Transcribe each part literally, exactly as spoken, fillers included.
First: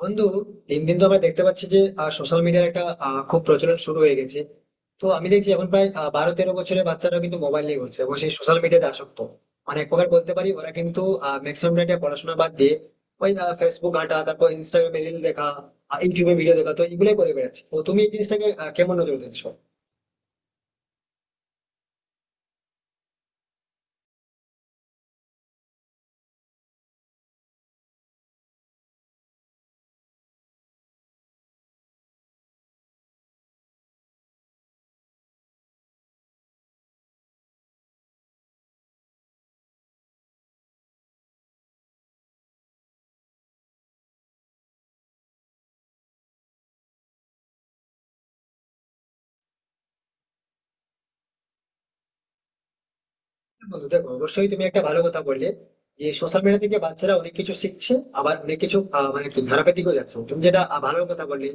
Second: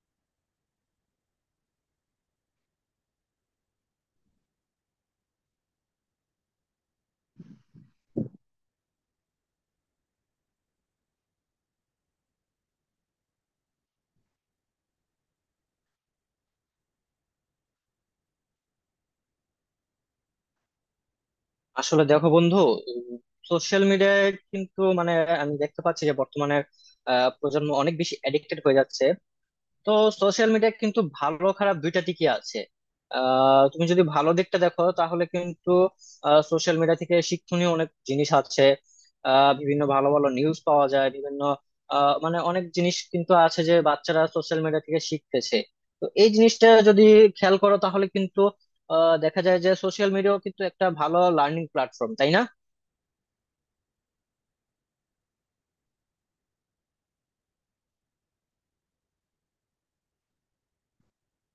বন্ধু, দিন দিন তো আমরা দেখতে পাচ্ছি যে সোশ্যাল মিডিয়ার একটা আহ, খুব প্রচলন শুরু হয়ে গেছে। তো আমি দেখছি এখন প্রায় আহ, বারো তেরো বছরের বাচ্চারাও কিন্তু মোবাইল নিয়ে ঘুরছে এবং সেই সোশ্যাল মিডিয়াতে আসক্ত। মানে এক প্রকার বলতে পারি ওরা কিন্তু ম্যাক্সিমাম টাইমটা পড়াশোনা বাদ দিয়ে ওই ফেসবুক ঘাঁটা, তারপর ইনস্টাগ্রামে রিল দেখা, আহ, ইউটিউবে ভিডিও দেখা, তো এগুলোই করে বেড়াচ্ছে। তো তুমি এই জিনিসটাকে আহ, কেমন নজর দিচ্ছ? আসলে দেখো বন্ধু, সোশ্যাল মিডিয়ায় কিন্তু মানে আমি দেখতে পাচ্ছি যে বর্তমানে আহ, প্রজন্ম অনেক বেশি অ্যাডিক্টেড হয়ে যাচ্ছে। তো সোশ্যাল মিডিয়া কিন্তু ভালো খারাপ দুইটা দিকই আছে। আহ, তুমি যদি ভালো দিকটা দেখো তাহলে কিন্তু সোশ্যাল মিডিয়া থেকে শিক্ষণীয় অনেক জিনিস আছে। আহ, বিভিন্ন ভালো ভালো নিউজ পাওয়া যায় বিভিন্ন আহ, মানে অনেক জিনিস কিন্তু আছে যে বাচ্চারা সোশ্যাল মিডিয়া থেকে শিখতেছে। তো এই জিনিসটা যদি খেয়াল করো তাহলে কিন্তু আহ, দেখা যায় যে সোশ্যাল মিডিয়াও কিন্তু একটা ভালো লার্নিং প্ল্যাটফর্ম, তাই না? বন্ধু দেখো, অবশ্যই তুমি একটা ভালো কথা বললে যে সোশ্যাল মিডিয়া থেকে বাচ্চারা অনেক কিছু শিখছে। আবার অনেক কিছু আহ, মানে কি খারাপের দিকেও যাচ্ছে। তুমি যেটা আহ, ভালো কথা বললে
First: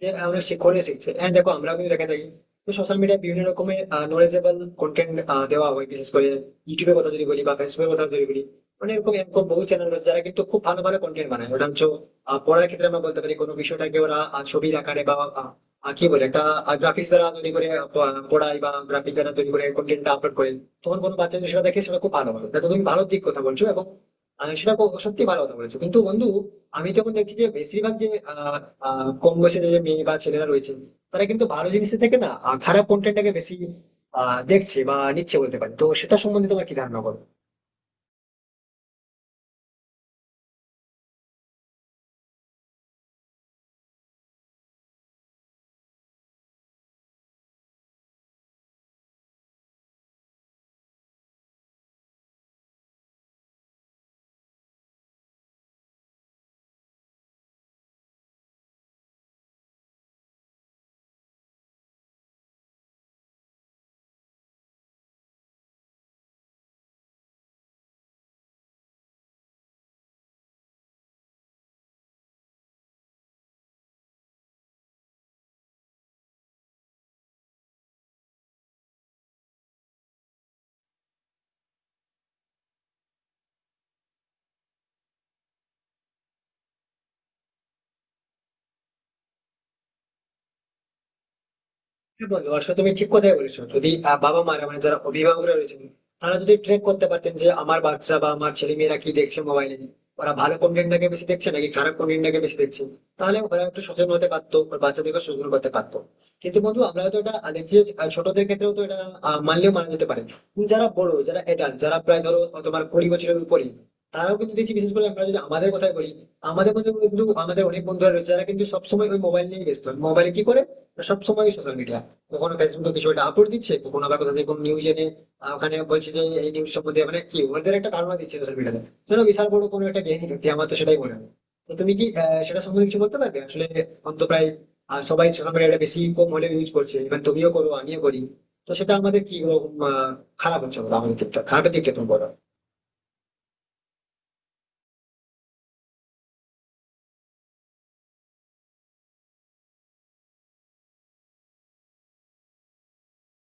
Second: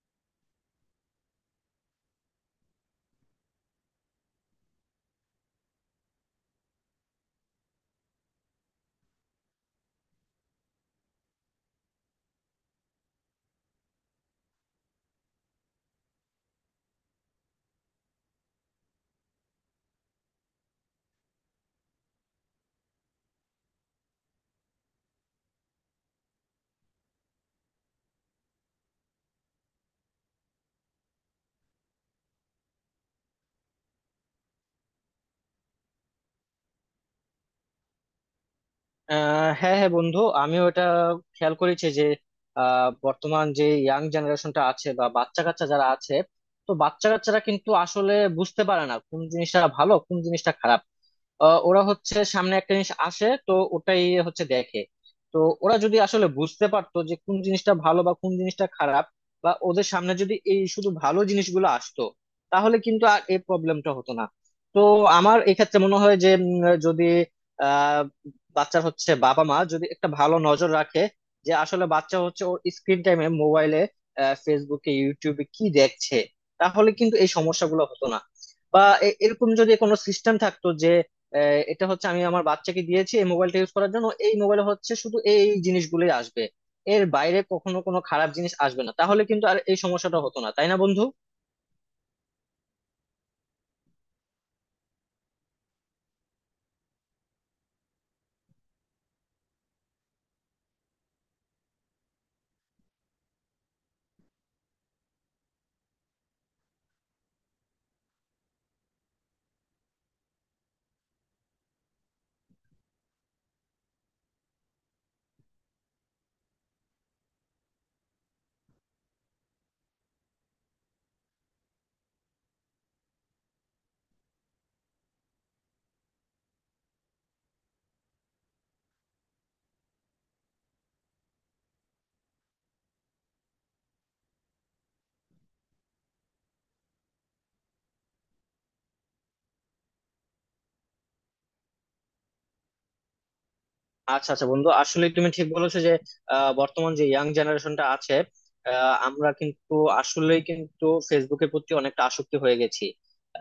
যে আহ, অনেক শিক্ষণীয় শিখছে, হ্যাঁ, দেখো আমরাও কিন্তু দেখে থাকি। তো সোশ্যাল মিডিয়ায় বিভিন্ন রকমের নলেজেবল কন্টেন্ট দেওয়া হয়, বিশেষ করে ইউটিউবের কথা যদি বলি বা ফেসবুকের কথা যদি বলি, অনেক রকম এরকম বহু চ্যানেল রয়েছে যারা কিন্তু খুব ভালো ভালো কন্টেন্ট বানায়। ওটা হচ্ছে আহ, পড়ার ক্ষেত্রে আমরা বলতে পারি কোনো বিষয়টাকে ওরা আহ, ছবির আকারে বা আহ, আহ, কি বলে একটা গ্রাফিক্স দ্বারা তৈরি করে আহ, পড়ায়, বা গ্রাফিক দ্বারা তৈরি করে কন্টেন্টটা আপলোড করে। তখন কোনো বাচ্চা যদি সেটা দেখে সেটা খুব ভালো হবে। তো তুমি ভালো দিক কথা বলছো এবং আহ, সেটা সত্যি ভালো কথা বলেছো। কিন্তু বন্ধু, আমি তখন দেখছি যে বেশিরভাগ যে আহ, আহ, কম বয়সে যে মেয়ে বা ছেলেরা রয়েছে, তারা কিন্তু ভালো জিনিসের থেকে না আহ, খারাপ কন্টেন্টটাকে বেশি আহ, দেখছে বা নিচ্ছে বলতে পারি। তো সেটা সম্বন্ধে তোমার কি ধারণা বলো? আহ হ্যাঁ হ্যাঁ বন্ধু, আমিও এটা খেয়াল করেছি যে আহ, বর্তমান যে ইয়াং জেনারেশনটা আছে বা বাচ্চা কাচ্চা যারা আছে, তো বাচ্চা কাচ্চারা কিন্তু আসলে বুঝতে পারে না কোন জিনিসটা ভালো কোন জিনিসটা খারাপ। আহ, ওরা হচ্ছে সামনে একটা জিনিস আসে তো ওটাই হচ্ছে দেখে। তো ওরা যদি আসলে বুঝতে পারতো যে কোন জিনিসটা ভালো বা কোন জিনিসটা খারাপ, বা ওদের সামনে যদি এই শুধু ভালো জিনিসগুলো আসতো, তাহলে কিন্তু আর এই প্রবলেমটা হতো না। তো আমার এক্ষেত্রে মনে হয় যে উম, যদি আহ বাচ্চার হচ্ছে বাবা মা যদি একটা ভালো নজর রাখে যে আসলে বাচ্চা হচ্ছে ওর স্ক্রিন টাইমে মোবাইলে ফেসবুকে ইউটিউবে কি দেখছে, তাহলে কিন্তু এই সমস্যাগুলো হতো না। বা এ- এরকম যদি কোনো সিস্টেম থাকতো যে আহ, এটা হচ্ছে আমি আমার বাচ্চাকে দিয়েছি এই মোবাইলটা ইউজ করার জন্য, এই মোবাইলে হচ্ছে শুধু এই জিনিসগুলোই আসবে, এর বাইরে কখনো কোনো খারাপ জিনিস আসবে না, তাহলে কিন্তু আর এই সমস্যাটা হতো না, তাই না বন্ধু? হ্যাঁ বন্ধু, আসলে তুমি ঠিক কথাই বলেছো। যদি আহ, বাবা মারা মানে যারা অভিভাবকরা রয়েছেন, তারা যদি ট্র্যাক করতে পারতেন যে আমার বাচ্চা বা আমার ছেলে মেয়েরা কি দেখছে মোবাইলে, ওরা ভালো কন্টেন্টটাকে বেশি দেখছে নাকি খারাপ কন্টেন্টটাকে বেশি দেখছে, তাহলে ওরা একটু সচেতন হতে পারতো, ওর বাচ্চাদেরকে সচেতন করতে পারতো। কিন্তু বন্ধু, আমরা হয়তো এটা দেখছি যে, আহ, ছোটদের ক্ষেত্রেও তো এটা আহ, মানলেও মানা যেতে পারে। কিন্তু যারা বড়, যারা এডাল্ট, যারা প্রায় ধরো আহ, তোমার কুড়ি বছরের উপরে, তারাও কিন্তু দেখছি। বিশেষ করে আমরা যদি আমাদের কথাই বলি, আমাদের মধ্যে কিন্তু আমাদের অনেক বন্ধুরা রয়েছে যারা কিন্তু সবসময় ওই মোবাইল নিয়ে ব্যস্ত। মোবাইলে কি করে? সবসময় সোশ্যাল মিডিয়া। কখনো ফেসবুকে কিছু একটা আপলোড দিচ্ছে, কখনো আবার কোথা থেকে কোনো নিউজ এনে আহ, ওখানে বলছে যে এই নিউজ সম্বন্ধে মানে কি ওদের একটা ধারণা দিচ্ছে সোশ্যাল মিডিয়াতে। শোনো, বিশাল বড় কোনো একটা জ্ঞানী ব্যক্তি, আমার তো সেটাই মনে হয়। তো তুমি কি আহ, সেটা সম্বন্ধে কিছু বলতে পারবে? আসলে এখন তো প্রায় আহ, সবাই সোশ্যাল মিডিয়াটা বেশি কম হলেও ইউজ করছে, ইভেন তুমিও করো আমিও করি। তো সেটা আমাদের কি রকম, আহ, খারাপ হচ্ছে বলো? আমাদের দিকটা, খারাপের দিকটা তুমি বলো। আচ্ছা আচ্ছা বন্ধু, আসলে তুমি ঠিক বলেছো যে আহ, বর্তমান যে ইয়াং জেনারেশনটা আছে, আহ, আমরা কিন্তু আসলেই কিন্তু ফেসবুকের প্রতি অনেকটা আসক্তি হয়ে গেছি।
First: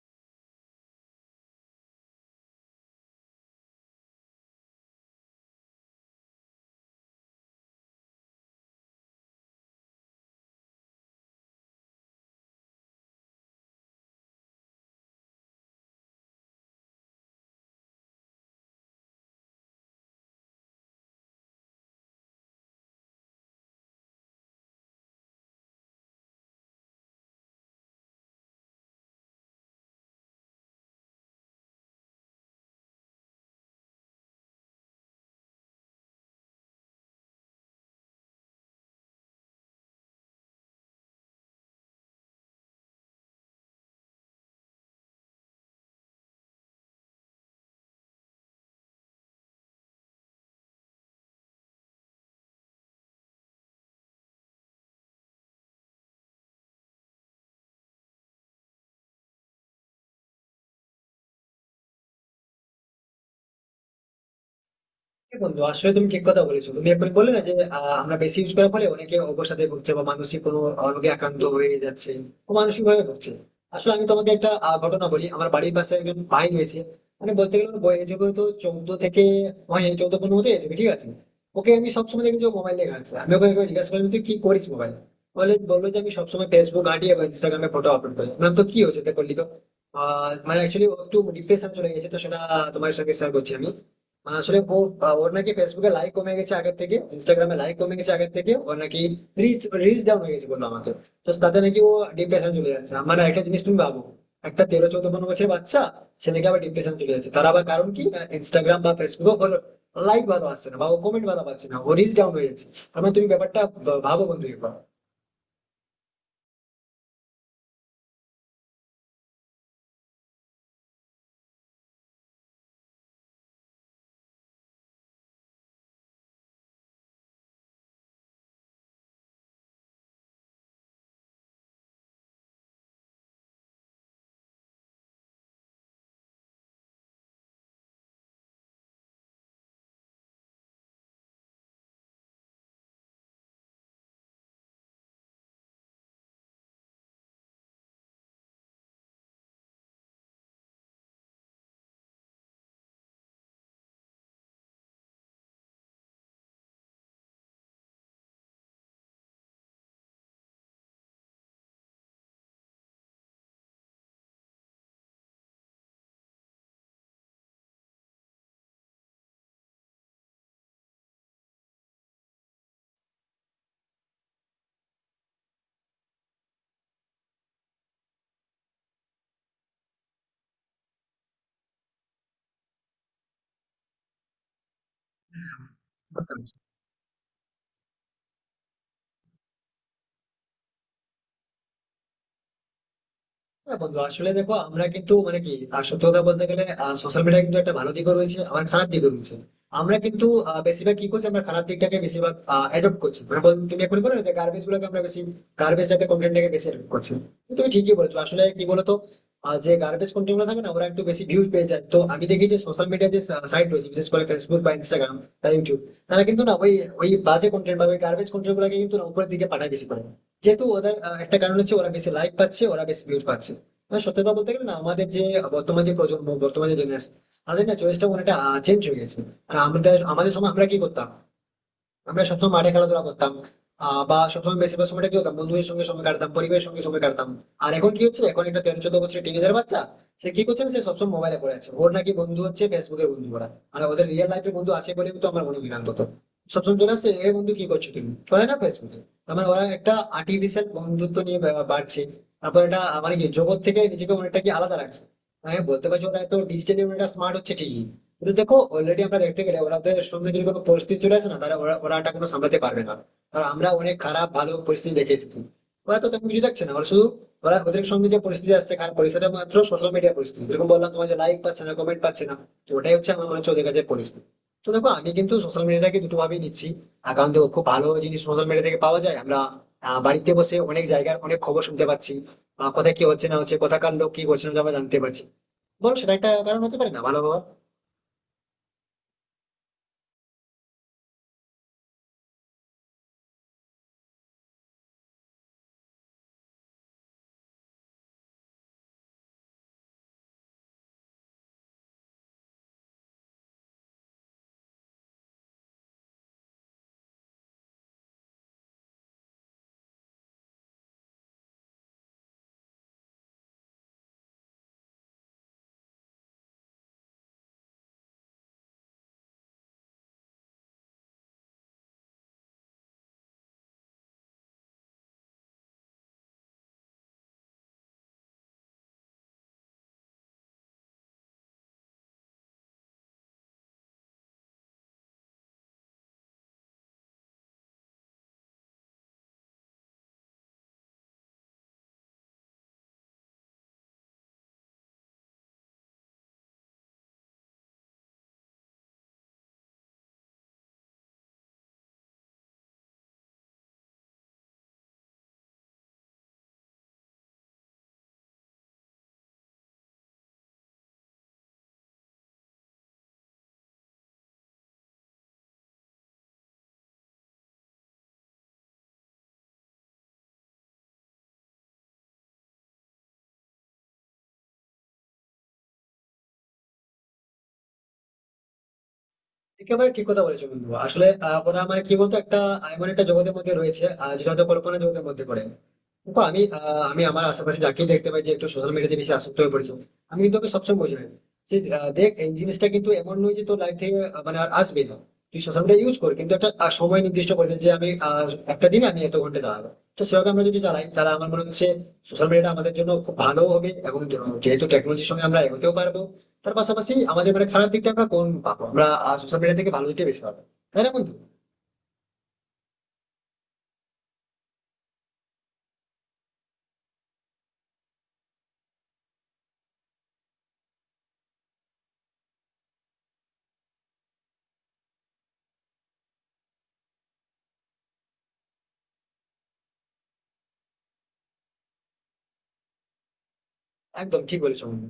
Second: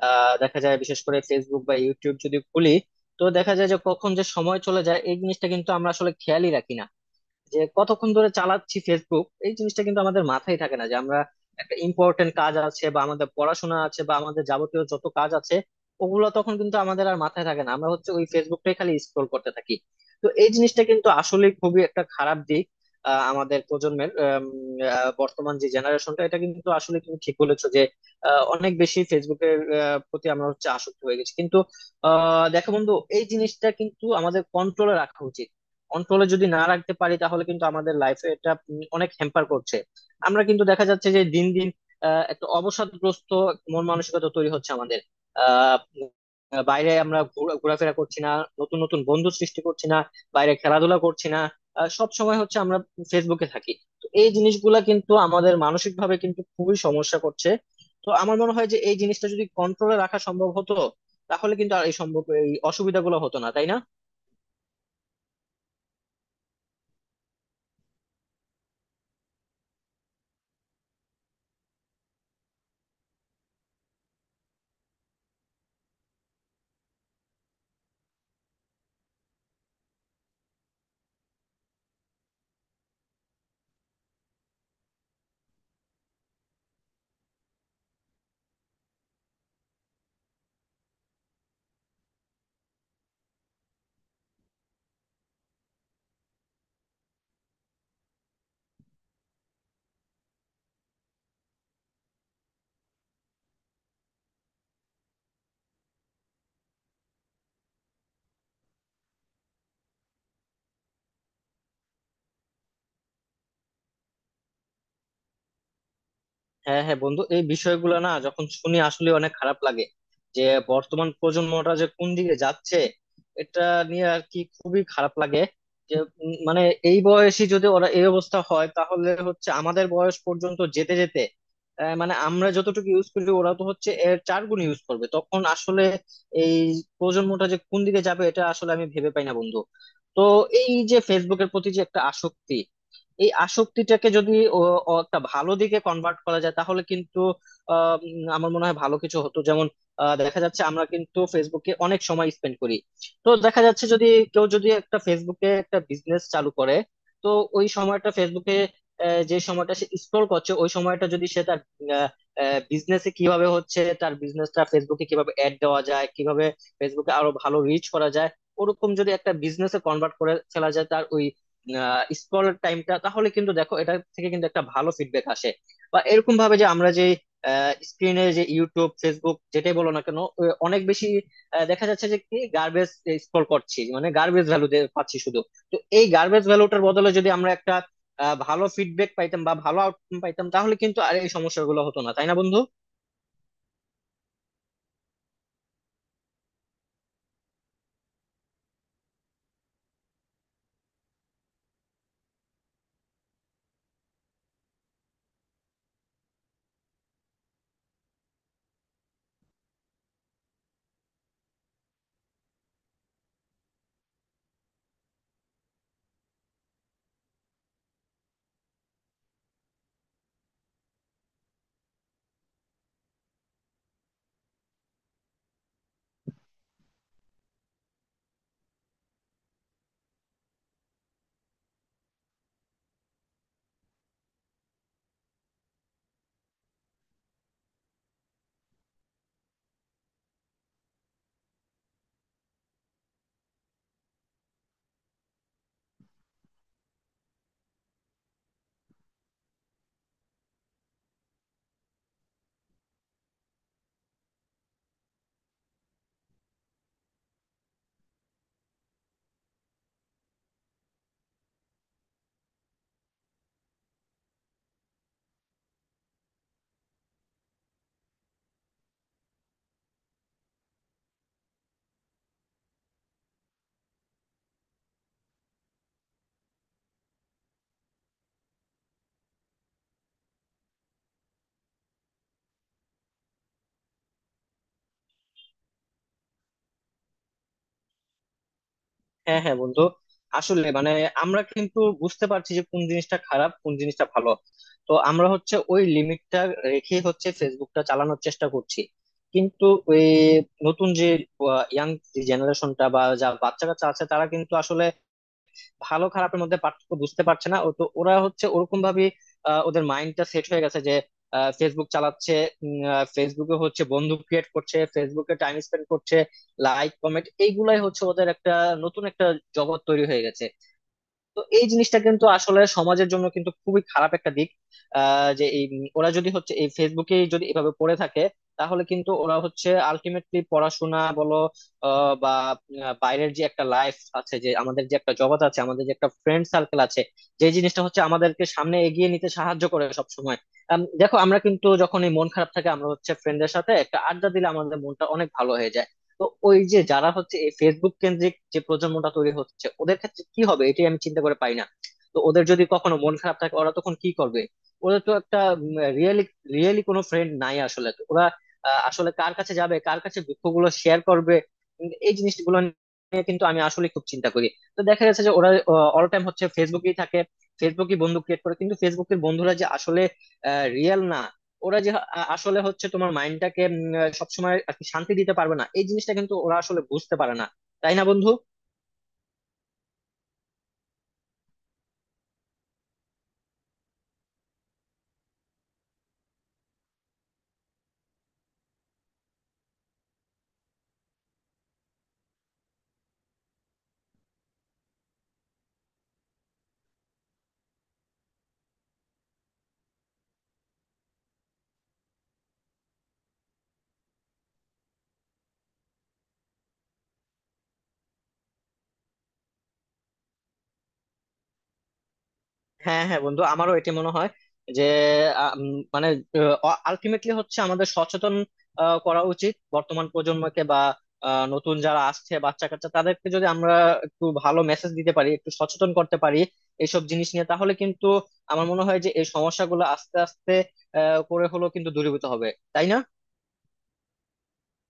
আহ, দেখা যায় বিশেষ করে ফেসবুক বা ইউটিউব যদি খুলি, তো দেখা যায় যে কখন যে সময় চলে যায় এই জিনিসটা কিন্তু আমরা আসলে খেয়ালই রাখি না যে কতক্ষণ ধরে চালাচ্ছি ফেসবুক। এই জিনিসটা কিন্তু আমাদের মাথায় থাকে না যে আমরা একটা ইম্পর্টেন্ট কাজ আছে বা আমাদের পড়াশোনা আছে বা আমাদের যাবতীয় যত কাজ আছে, ওগুলো তখন কিন্তু আমাদের আর মাথায় থাকে না, আমরা হচ্ছে ওই ফেসবুকটাই খালি স্ক্রোল করতে থাকি। তো এই জিনিসটা কিন্তু আসলে খুবই একটা খারাপ দিক আহ, আমাদের প্রজন্মের আম, আহ, বর্তমান যে জেনারেশনটা, এটা কিন্তু আসলে তুমি ঠিক বলেছো যে আহ, অনেক বেশি ফেসবুকের আহ, প্রতি আমরা হচ্ছে আসক্ত হয়ে গেছি। কিন্তু আহ দেখো বন্ধু, এই জিনিসটা কিন্তু আমাদের কন্ট্রোলে রাখা উচিত। কন্ট্রোলে যদি না রাখতে পারি তাহলে কিন্তু আমাদের লাইফে এটা উম অনেক হ্যাম্পার করছে। আমরা কিন্তু দেখা যাচ্ছে যে দিন দিন আহ, একটা অবসাদগ্রস্ত মন মানসিকতা তৈরি হচ্ছে আমাদের। আহ উম, বাইরে আমরা ঘোরা- ঘোরাফেরা করছি না, নতুন নতুন বন্ধু সৃষ্টি করছি না, বাইরে খেলাধুলা করছি না, সব সময় হচ্ছে আমরা ফেসবুকে থাকি। তো এই জিনিসগুলা কিন্তু আমাদের মানসিক ভাবে কিন্তু খুবই সমস্যা করছে। তো আমার মনে হয় যে এই জিনিসটা যদি কন্ট্রোলে রাখা সম্ভব হতো, তাহলে কিন্তু আর এই সম্ভব এই অসুবিধাগুলো হতো না, তাই না? হ্যাঁ বন্ধু, আসলে তুমি ঠিক কথা বলেছো। তুমি এখন বললে না যে আহ, আমরা বেশি ইউজ করার ফলে অনেকে অবসাদে ভুগছে বা মানসিক কোনো রোগে আক্রান্ত হয়ে যাচ্ছে, মানসিক ভাবে ভুগছে। আসলে আমি তোমাকে একটা আহ, ঘটনা বলি। আমার বাড়ির পাশে একজন ভাই রয়েছে, মানে বলতে গেলে ওর বয়স যেগুলো তো চৌদ্দ থেকে, হয় চৌদ্দ পনেরো হতে যাবে, ঠিক আছে? ওকে আমি সবসময় দেখি যে মোবাইল নিয়ে ঘাঁটছে। আমি ওকে একবার জিজ্ঞাসা করলাম, তুই কি করিস মোবাইল? বলে বললো যে আমি সবসময় ফেসবুক ঘাঁটিয়ে বা ইনস্টাগ্রামে ফটো আপলোড করি। বললাম, তো কি হয়েছে তা করলি তো? আহ, মানে অ্যাকচুয়ালি একটু ডিপ্রেশন চলে গেছে, তো সেটা তোমার সঙ্গে শেয়ার করছি আমি। মানে আসলে ও আহ, ওর নাকি ফেসবুকে লাইক কমে গেছে আগের থেকে, ইনস্টাগ্রামে লাইক কমে গেছে আগের থেকে, ওর নাকি রিচ রিচ ডাউন হয়ে গেছে বললো আমাকে। তো তাতে নাকি ও ডিপ্রেশন চলে যাচ্ছে। আমার একটা জিনিস তুমি ভাবো, একটা তেরো চোদ্দ পনেরো বছরের বাচ্চা সে নাকি আবার ডিপ্রেশন চলে যাচ্ছে, তার আবার কারণ কি? ইনস্টাগ্রাম বা ফেসবুকে ওর লাইক ভালো আসছে না বা ও কমেন্ট ভালো পাচ্ছে না, ও রিচ ডাউন হয়ে যাচ্ছে। তার মানে তুমি ব্যাপারটা ভা- ভাবো বন্ধু একবার। হ্যাঁ হ্যাঁ বন্ধু, এই বিষয়গুলো না যখন শুনি আসলে অনেক খারাপ লাগে যে বর্তমান প্রজন্মটা যে কোন দিকে যাচ্ছে, এটা নিয়ে আর কি খুবই খারাপ লাগে। যে উম, মানে এই বয়সে যদি ওরা এই অবস্থা হয় তাহলে হচ্ছে আমাদের বয়স পর্যন্ত যেতে যেতে আহ, মানে আমরা যতটুকু ইউজ করি ওরা তো হচ্ছে এর চার গুণ ইউজ করবে, তখন আসলে এই প্রজন্মটা যে কোন দিকে যাবে এটা আসলে আমি ভেবে পাই না বন্ধু। তো এই যে ফেসবুকের প্রতি যে একটা আসক্তি, এই আসক্তিটাকে যদি ও ও একটা ভালো দিকে কনভার্ট করা যায়, তাহলে কিন্তু আহ, উম, আমার মনে হয় ভালো কিছু হতো। যেমন আহ, দেখা যাচ্ছে আমরা কিন্তু ফেসবুকে অনেক সময় স্পেন্ড করি। তো দেখা যাচ্ছে যদি কেউ যদি একটা ফেসবুকে একটা বিজনেস চালু করে, তো ওই সময়টা ফেসবুকে আহ, যে সময়টা সে স্ক্রল করছে, ওই সময়টা যদি সে তার বিজনেসে কিভাবে হচ্ছে তার বিজনেসটা ফেসবুকে কিভাবে অ্যাড দেওয়া যায়, কিভাবে ফেসবুকে আরো ভালো রিচ করা যায়, ওরকম যদি একটা বিজনেসে কনভার্ট করে ফেলা যায় তার ওই স্ক্রল টাইমটা, তাহলে কিন্তু দেখো এটা থেকে কিন্তু একটা ভালো ফিডব্যাক আসে। বা এরকম ভাবে যে আমরা যে স্ক্রিনে যে ইউটিউব ফেসবুক যেটাই বলো না কেন, ও অনেক বেশি আহ, দেখা যাচ্ছে যে কি গার্বেজ স্ক্রল করছি, মানে গার্বেজ ভ্যালু পাচ্ছি শুধু। তো এই বুঝতে গার্বেজ পারছো? ভ্যালুটার বদলে যদি আমরা একটা আহ, ভালো ফিডব্যাক পাইতাম বা ভালো আউটকাম পাইতাম, তাহলে কিন্তু আর এই সমস্যাগুলো হতো না, তাই না বন্ধু? হ্যাঁ বন্ধু, আসলে দেখো আমরা কিন্তু মানে কি আহ, সত্যি কথা বলতে গেলে সোশ্যাল মিডিয়া কিন্তু একটা ভালো দিকও রয়েছে আবার খারাপ দিকও রয়েছে। আমরা কিন্তু আহ, বেশিরভাগ কি করছি? আমরা খারাপ দিকটাকে বেশিরভাগ অ্যাডপ্ট করছি। মানে বল- তুমি এখন বলো না যে গার্বেজ গুলোকে আমরা বেশি গার্বেজ টাইপের কন্টেন্টটাকে বেশি অ্যাডপ্ট করছি। তো তুমি ঠিকই বলছো। আসলে কি বলতো, আহ, যে গার্বেজ কন্টেন্ট গুলো থাকে না ওরা একটু বেশি ভিউজ পেয়ে যায়। তো আমি দেখি যে সোশ্যাল মিডিয়া যে সাইট রয়েছে, বিশেষ করে ফেসবুক বা ইনস্টাগ্রাম বা ইউটিউব, তারা কিন্তু না ওই ওই বাজে কন্টেন্ট বা ওই গার্বেজ কন্টেন্ট গুলোকে কিন্তু না উপরের দিকে পাঠায় বেশি করে। যেহেতু ওদের আহ, একটা কারণ হচ্ছে ওরা বেশি লাইক পাচ্ছে, ওরা বেশি ভিউজ পাচ্ছে। না, সত্যি কথা বলতে গেলে, না আমাদের যে বর্তমান যে প্রজন্ম বর্তমান যে জেনারেশন, তাদের না চয়েসটা অনেকটা চেঞ্জ হয়ে গেছে। আর আমাদের আমাদের সময় আমরা কি করতাম? আমরা সবসময় মাঠে খেলাধুলা করতাম। আহ বা সবসময় বেশিরভাগ সময়টা কি হতাম, বন্ধুদের সঙ্গে সময় কাটতাম, পরিবারের সঙ্গে সময় কাটতাম। আর এখন কি হচ্ছে? এখন একটা তেরো চোদ্দ বছরের টিনেজার বাচ্চা, সে কি করছে না, সে সবসময় মোবাইলে পড়ে আছে। ওর নাকি বন্ধু হচ্ছে ফেসবুকের বন্ধু ওরা। আর ওদের রিয়েল লাইফের বন্ধু আছে বলে তো আমার মনে হয় না অন্তত। সবসময় চলে আসছে, এ বন্ধু কি করছো তুমি, বলে না ফেসবুকে। তার মানে ওরা একটা আর্টিফিশিয়াল বন্ধুত্ব নিয়ে বা- বাড়ছে। তারপর এটা মানে কি জগৎ থেকে নিজেকে অনেকটা কি আলাদা রাখছে। হ্যাঁ বলতে পারছি ওরা এত ডিজিটালি অনেকটা স্মার্ট হচ্ছে ঠিকই, কিন্তু দেখো অলরেডি আমরা দেখতে গেলে ওনাদের সঙ্গে যদি কোনো পরিস্থিতি চলে আসে না, তারা ওরা ওরা এটা কোনো সামলাতে পারবে না। কারণ আমরা অনেক খারাপ ভালো পরিস্থিতি দেখে এসেছি, ওরা তো তেমন কিছু দেখছে না। ওরা শুধু ওরা ওদের সঙ্গে যে পরিস্থিতি আসছে খারাপ পরিস্থিতি, মাত্র সোশ্যাল মিডিয়া পরিস্থিতি, যেরকম বললাম তোমার যে লাইক পাচ্ছে না কমেন্ট পাচ্ছে না। তো ওটাই হচ্ছে আমার মনে হচ্ছে ওদের কাছে পরিস্থিতি। তো দেখো আমি কিন্তু সোশ্যাল মিডিয়াটাকে দুটো ভাবেই নিচ্ছি। আর কারণ দেখো খুব ভালো জিনিস সোশ্যাল মিডিয়া থেকে পাওয়া যায়। আমরা আহ, বাড়িতে বসে অনেক জায়গার অনেক খবর শুনতে পাচ্ছি বা কোথায় কি হচ্ছে না হচ্ছে, কোথাকার লোক কি করছে না করছে, আমরা জানতে পারছি। বল সেটা একটা কারণ হতে পারে না ভালো হওয়ার? হ্যাঁ হ্যাঁ বন্ধু, আসলে মানে আমরা কিন্তু বুঝতে পারছি যে কোন জিনিসটা খারাপ কোন জিনিসটা ভালো। তো আমরা হচ্ছে ওই লিমিটটা রেখে হচ্ছে ফেসবুকটা চালানোর চেষ্টা করছি। কিন্তু ওই নতুন যে ইয়াং জেনারেশনটা বা যা বাচ্চা কাচ্চা আছে তারা কিন্তু আসলে ভালো খারাপের মধ্যে পার্থক্য বুঝতে পারছে না। ও তো ওরা হচ্ছে ওরকম ভাবে ওদের মাইন্ডটা সেট হয়ে গেছে যে ফেসবুক চালাচ্ছে, ফেসবুকে হচ্ছে বন্ধু ক্রিয়েট করছে, ফেসবুকে টাইম স্পেন্ড করছে, লাইক কমেন্ট এইগুলাই হচ্ছে ওদের একটা নতুন একটা জগৎ তৈরি হয়ে গেছে। তো এই জিনিসটা কিন্তু আসলে সমাজের জন্য কিন্তু খুবই খারাপ একটা দিক। আহ, যে এই উম ওরা যদি হচ্ছে এই ফেসবুকে যদি এভাবে পড়ে থাকে, তাহলে কিন্তু ওরা হচ্ছে আলটিমেটলি পড়াশোনা বলো আহ, বা আহ, বাইরের যে একটা লাইফ আছে, যে আমাদের যে একটা জগৎ আছে, আমাদের যে একটা ফ্রেন্ড সার্কেল আছে, যে জিনিসটা হচ্ছে আমাদেরকে সামনে এগিয়ে নিতে সাহায্য করে সব সময়। দেখো আমরা কিন্তু যখন এই মন খারাপ থাকে আমরা হচ্ছে ফ্রেন্ডদের সাথে একটা আড্ডা দিলে আমাদের মনটা অনেক ভালো হয়ে যায়। তো ওই যে যারা হচ্ছে এই ফেসবুক কেন্দ্রিক যে প্রজন্মটা তৈরি হচ্ছে ওদের ক্ষেত্রে কি হবে এটাই আমি চিন্তা করে পাই না। তো ওদের যদি কখনো মন খারাপ থাকে ওরা তখন কি করবে? ওদের তো একটা রিয়েলি রিয়েলি কোনো ফ্রেন্ড নাই আসলে, তো ওরা আহ, আসলে কার কাছে যাবে, কার কাছে দুঃখগুলো শেয়ার করবে? উম, এই জিনিসগুলো নিয়ে কিন্তু আমি আসলে খুব চিন্তা করি। তো দেখা গেছে যে ওরা অল টাইম হচ্ছে ফেসবুকেই থাকে, ফেসবুকই বন্ধু ক্রিয়েট করে, কিন্তু ফেসবুকের বন্ধুরা যে আসলে রিয়েল না, ওরা যে আ- আসলে হচ্ছে তোমার মাইন্ডটাকে সবসময় আর কি শান্তি দিতে পারবে না, এই জিনিসটা কিন্তু ওরা আসলে বুঝতে পারে না, তাই না বন্ধু? একেবারে ঠিক কথা বলেছো বন্ধু। আসলে আহ, ওরা মানে কি বলতো, একটা এমন একটা জগতের মধ্যে রয়েছে আহ, যেটা হয়তো কল্পনা জগতের মধ্যে পড়ে। দেখো, আমি আহ, আমি আমার আশেপাশে যাকেই দেখতে পাই যে একটু সোশ্যাল মিডিয়াতে বেশি আসক্ত হয়ে পড়েছে, আমি কিন্তু ওকে সবসময় বোঝাই যে আহ, দেখ এই জিনিসটা কিন্তু এমন নয় যে তোর লাইফ থেকে আহ, মানে আর আসবে না। তুই সোশ্যাল মিডিয়া ইউজ কর, কিন্তু একটা আহ, সময় নির্দিষ্ট করে দে যে আমি আহ, একটা দিন আমি এত ঘন্টা চালাবো। তো সেভাবে আমরা যদি চালাই তাহলে আমার মনে হচ্ছে সোশ্যাল মিডিয়াটা আমাদের জন্য খুব ভালো হবে এবং যেহেতু টেকনোলজির সঙ্গে আমরা এগোতেও পারবো, তার পাশাপাশি আমাদের মানে খারাপ দিকটা আমরা কোন পাবো, আমরা সোশ্যাল মিডিয়া থেকে ভালো দিকটা বেশি পাবো। তাই না বন্ধু? হ্যাঁ হ্যাঁ বন্ধু, আমারও এটা মনে হয় যে আ, উম, মানে আলটিমেটলি হচ্ছে আমাদের সচেতন আ, করা উচিত বর্তমান প্রজন্মকে, বা আ, নতুন যারা আসছে বাচ্চা কাচ্চা তাদেরকে যদি আমরা একটু ভালো মেসেজ দিতে পারি, একটু সচেতন করতে পারি এইসব জিনিস নিয়ে, তাহলে কিন্তু আমার মনে হয় যে এই সমস্যাগুলো আস্তে আস্তে আ, করে হলেও কিন্তু দূরীভূত হবে, তাই না? একদম ঠিক বলেছো বন্ধু।